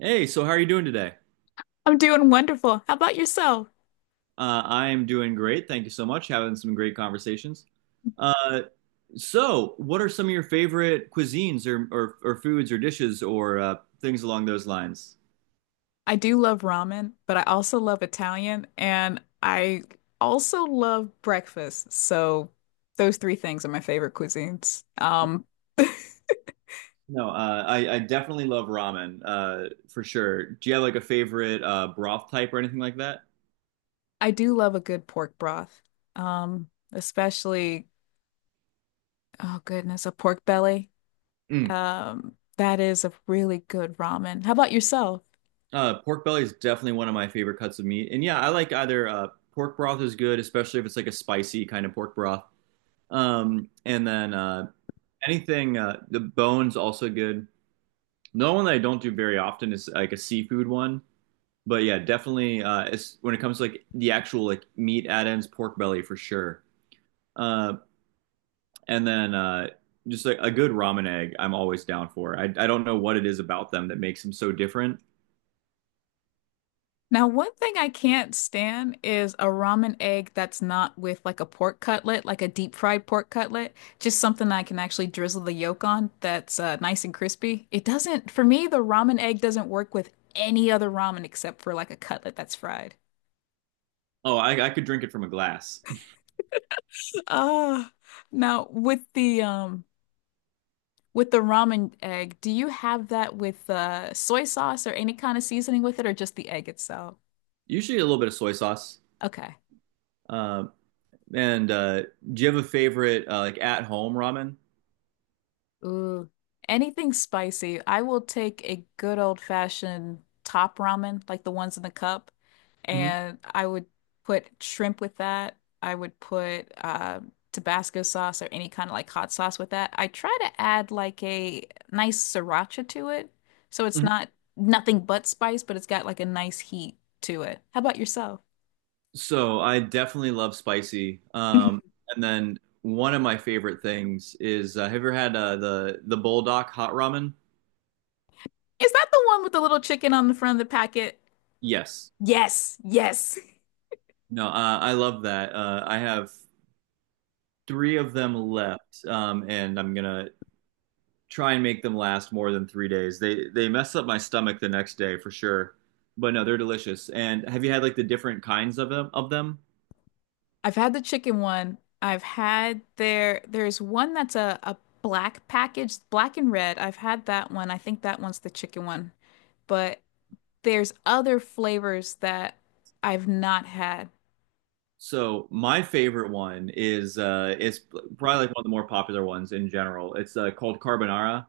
Hey, so how are you doing today? I'm doing wonderful. How about yourself? I am doing great. Thank you so much. Having some great conversations. Uh, so, what are some of your favorite cuisines or foods or dishes or things along those lines? I do love ramen, but I also love Italian and I also love breakfast. So those three things are my favorite cuisines. No, I definitely love ramen for sure. Do you have like a favorite broth type or anything like that? I do love a good pork broth. Especially, oh goodness, a pork belly. Mm. That is a really good ramen. How about yourself? Pork belly is definitely one of my favorite cuts of meat. And yeah, I like either pork broth is good, especially if it's like a spicy kind of pork broth. And then Anything, the bones also good. No one that I don't do very often is like a seafood one, but yeah, definitely. It's when it comes to like the actual like meat add-ins, pork belly for sure. Uh, and then Just like a good ramen egg, I'm always down for. I don't know what it is about them that makes them so different. Now, one thing I can't stand is a ramen egg that's not with like a pork cutlet, like a deep fried pork cutlet, just something I can actually drizzle the yolk on that's nice and crispy. It doesn't, for me, the ramen egg doesn't work with any other ramen except for like a cutlet that's fried. Oh, I could drink it from a glass. Ah, now with the with the ramen egg, do you have that with soy sauce or any kind of seasoning with it or just the egg itself? Usually a little bit of soy sauce. Okay. Uh, and do you have a favorite like at home ramen? Ooh, anything spicy. I will take a good old fashioned top ramen, like the ones in the cup, Mhm. and I would put shrimp with that. I would put Tabasco sauce or any kind of like hot sauce with that. I try to add like a nice sriracha to it, so it's not nothing but spice, but it's got like a nice heat to it. How about yourself? So I definitely love spicy. Mhm. And then one of my favorite things is have you ever had the Bulldog hot ramen? Is that the one with the little chicken on the front of the packet? Yes. Yes, yes. No, I love that. I have three of them left, and I'm gonna try and make them last more than 3 days. They mess up my stomach the next day for sure. But no, they're delicious. And have you had like the different kinds of them? I've had the chicken one. I've had their There's one that's a black package, black and red. I've had that one. I think that one's the chicken one. But there's other flavors that I've not had. So my favorite one is it's probably like one of the more popular ones in general. It's called carbonara,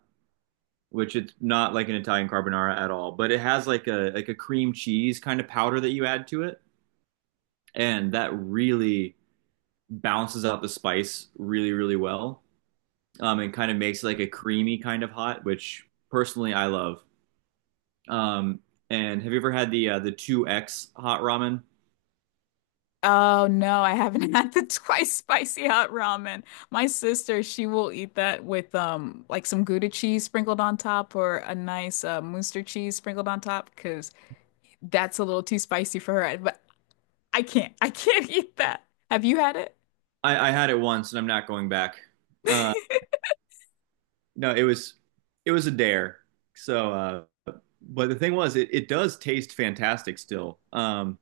which it's not like an Italian carbonara at all, but it has like a cream cheese kind of powder that you add to it, and that really balances out the spice really, really well. And kind of makes like a creamy kind of hot, which personally I love. Um, and have you ever had the two X hot ramen? Oh no, I haven't had the twice spicy hot ramen. My sister, she will eat that with like some Gouda cheese sprinkled on top or a nice Munster cheese sprinkled on top because that's a little too spicy for her. But I can't eat that. Have you had it? I had it once, and I'm not going back. Uh, no, it was a dare. So, but the thing was, it does taste fantastic still.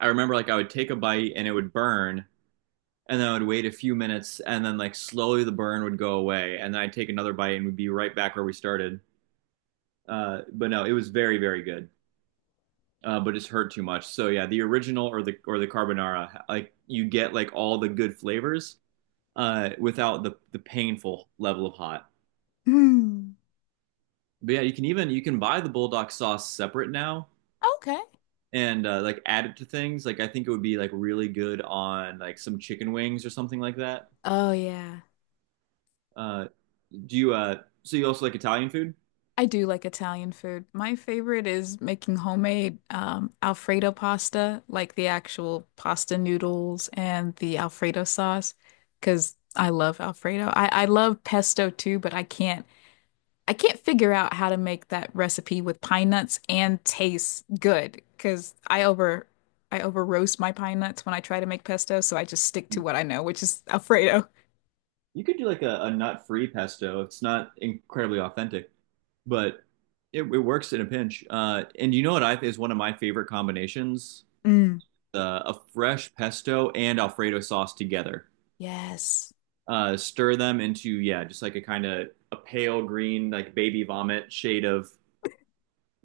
I remember like I would take a bite and it would burn, and then I would wait a few minutes, and then like slowly the burn would go away, and then I'd take another bite and we'd be right back where we started. But no, it was very very good, but it's hurt too much. So yeah, the original or the carbonara, like you get like all the good flavors without the painful level of hot. Mm. But yeah, you can buy the bulldog sauce separate now Okay. and like add it to things. Like I think it would be like really good on like some chicken wings or something like that. Oh yeah. Uh, Do you so you also like Italian food? I do like Italian food. My favorite is making homemade Alfredo pasta, like the actual pasta noodles and the Alfredo sauce, because I love Alfredo. I love pesto too, but I can't figure out how to make that recipe with pine nuts and taste good, because I over roast my pine nuts when I try to make pesto, so I just stick to what I know, which is Alfredo. You could do like a nut-free pesto. It's not incredibly authentic, but it works in a pinch. And you know what I is one of my favorite combinations? Mm. A fresh pesto and Alfredo sauce together. Yes. Stir them into, yeah, just like a kind of a pale green, like baby vomit shade of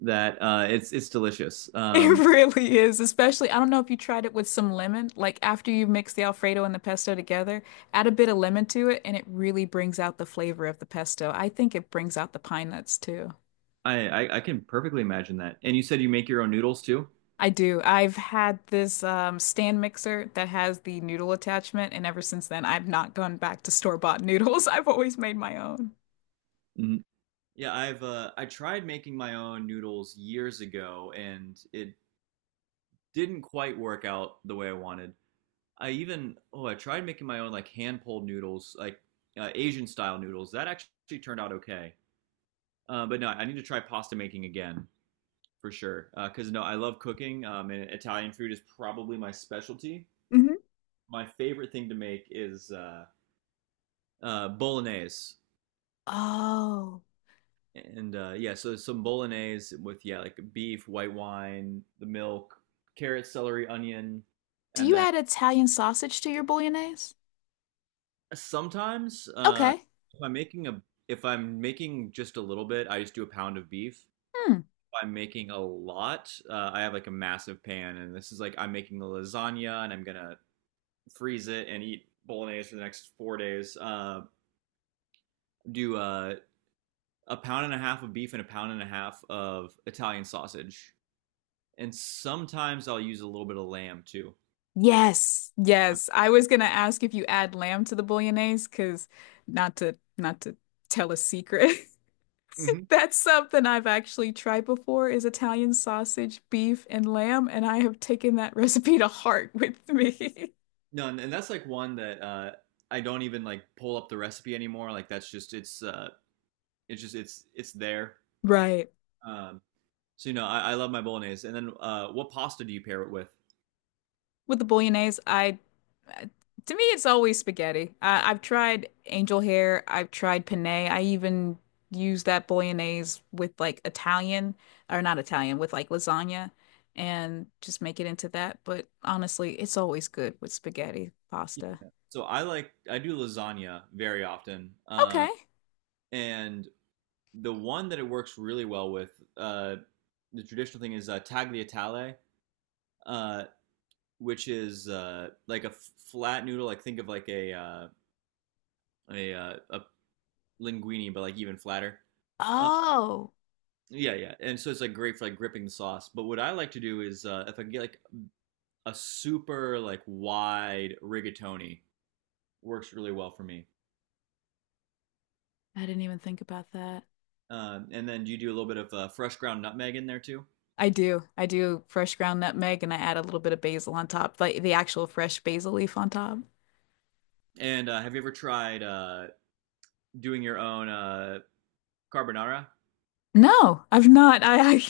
that. It's delicious. It Um, really is, especially I don't know if you tried it with some lemon, like after you mix the Alfredo and the pesto together, add a bit of lemon to it and it really brings out the flavor of the pesto. I think it brings out the pine nuts too. I, I I can perfectly imagine that. And you said you make your own noodles too? I do. I've had this stand mixer that has the noodle attachment, and ever since then, I've not gone back to store-bought noodles. I've always made my own. Mm-hmm. Yeah, I tried making my own noodles years ago, and it didn't quite work out the way I wanted. I tried making my own like hand pulled noodles, like Asian style noodles. That actually turned out okay. But no, I need to try pasta making again for sure. Because no, I love cooking, and Italian food is probably my specialty. Mhm. My favorite thing to make is bolognese. Oh, And yeah, so some bolognese with, yeah, like beef, white wine, the milk, carrot, celery, onion, do and you then add Italian sausage to your bolognese? sometimes Okay. if I'm making a if I'm making just a little bit, I just do a pound of beef. Hmm. If I'm making a lot, I have like a massive pan, and this is like I'm making a lasagna, and I'm gonna freeze it and eat bolognese for the next 4 days. Do A pound and a half of beef and a pound and a half of Italian sausage and sometimes I'll use a little bit of lamb too. Yes. Yes. I was gonna ask if you add lamb to the bolognese, because not to tell a secret. Mm-hmm. That's something I've actually tried before is Italian sausage, beef, and lamb, and I have taken that recipe to heart with me. No, and that's like one that I don't even like pull up the recipe anymore. Like that's just it's just it's there. Right. Um, so you know, I love my bolognese. And then what pasta do you pair it with? With the bolognese, I uh, to me it's always spaghetti. I've tried angel hair, I've tried penne. I even use that bolognese with like Italian or not Italian with like lasagna and just make it into that. But honestly, it's always good with spaghetti pasta. Yeah. So I do lasagna very often, Okay. and the one that it works really well with uh, the traditional thing is tagliatelle, uh, which is like a flat noodle. Like think of like a linguine, but like even flatter. Uh, Oh, yeah, yeah. And so it's like great for like gripping the sauce. But what I like to do is if I can get like a super like wide rigatoni, works really well for me. I didn't even think about that. And then you do a little bit of fresh ground nutmeg in there too. I do. I do fresh ground nutmeg and I add a little bit of basil on top, like the actual fresh basil leaf on top. And have you ever tried doing your own carbonara? No, I've not. I,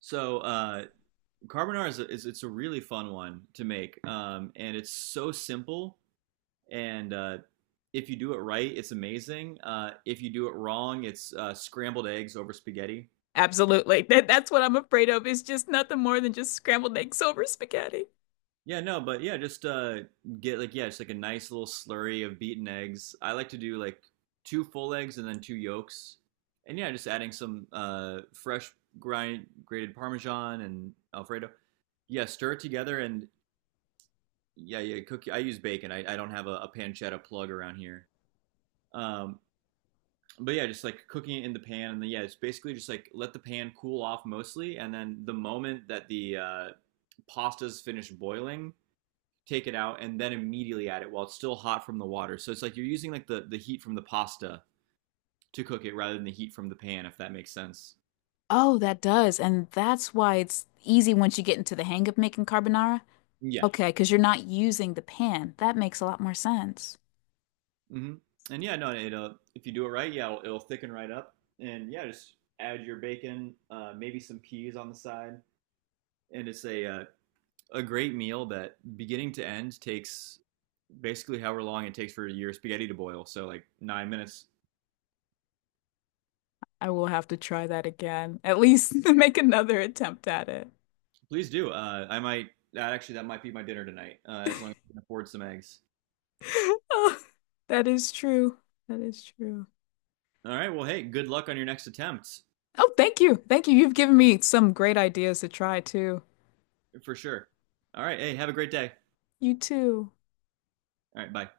So carbonara is, a, is it's a really fun one to make, and it's so simple and if you do it right, it's amazing. If you do it wrong, it's scrambled eggs over spaghetti. Absolutely. That's what I'm afraid of is just nothing more than just scrambled eggs over spaghetti. Yeah, no, but yeah, just get like, yeah, just like a nice little slurry of beaten eggs. I like to do like two full eggs and then two yolks, and yeah, just adding some fresh grind grated Parmesan and Alfredo. Yeah, stir it together and yeah, yeah, cook. I use bacon. I don't have a pancetta plug around here. Um, but yeah, just like cooking it in the pan, and then yeah, it's basically just like let the pan cool off mostly, and then the moment that the pasta's finished boiling, take it out, and then immediately add it while it's still hot from the water. So it's like you're using like the heat from the pasta to cook it rather than the heat from the pan, if that makes sense. Oh, that does. And that's why it's easy once you get into the hang of making carbonara. Yeah. Okay, because you're not using the pan. That makes a lot more sense. Hmm. And yeah, no, it'll if you do it right, yeah, it'll thicken right up, and yeah, just add your bacon, maybe some peas on the side, and it's a great meal that beginning to end takes basically however long it takes for your spaghetti to boil. So like 9 minutes. I will have to try that again. At least make another attempt at it. Please do. I might that actually that might be my dinner tonight. As long as I can afford some eggs. Oh, that is true. That is true. All right. Well, hey, good luck on your next attempt Oh, thank you. Thank you. You've given me some great ideas to try too. for sure. All right. Hey, have a great day. You too. All right. Bye.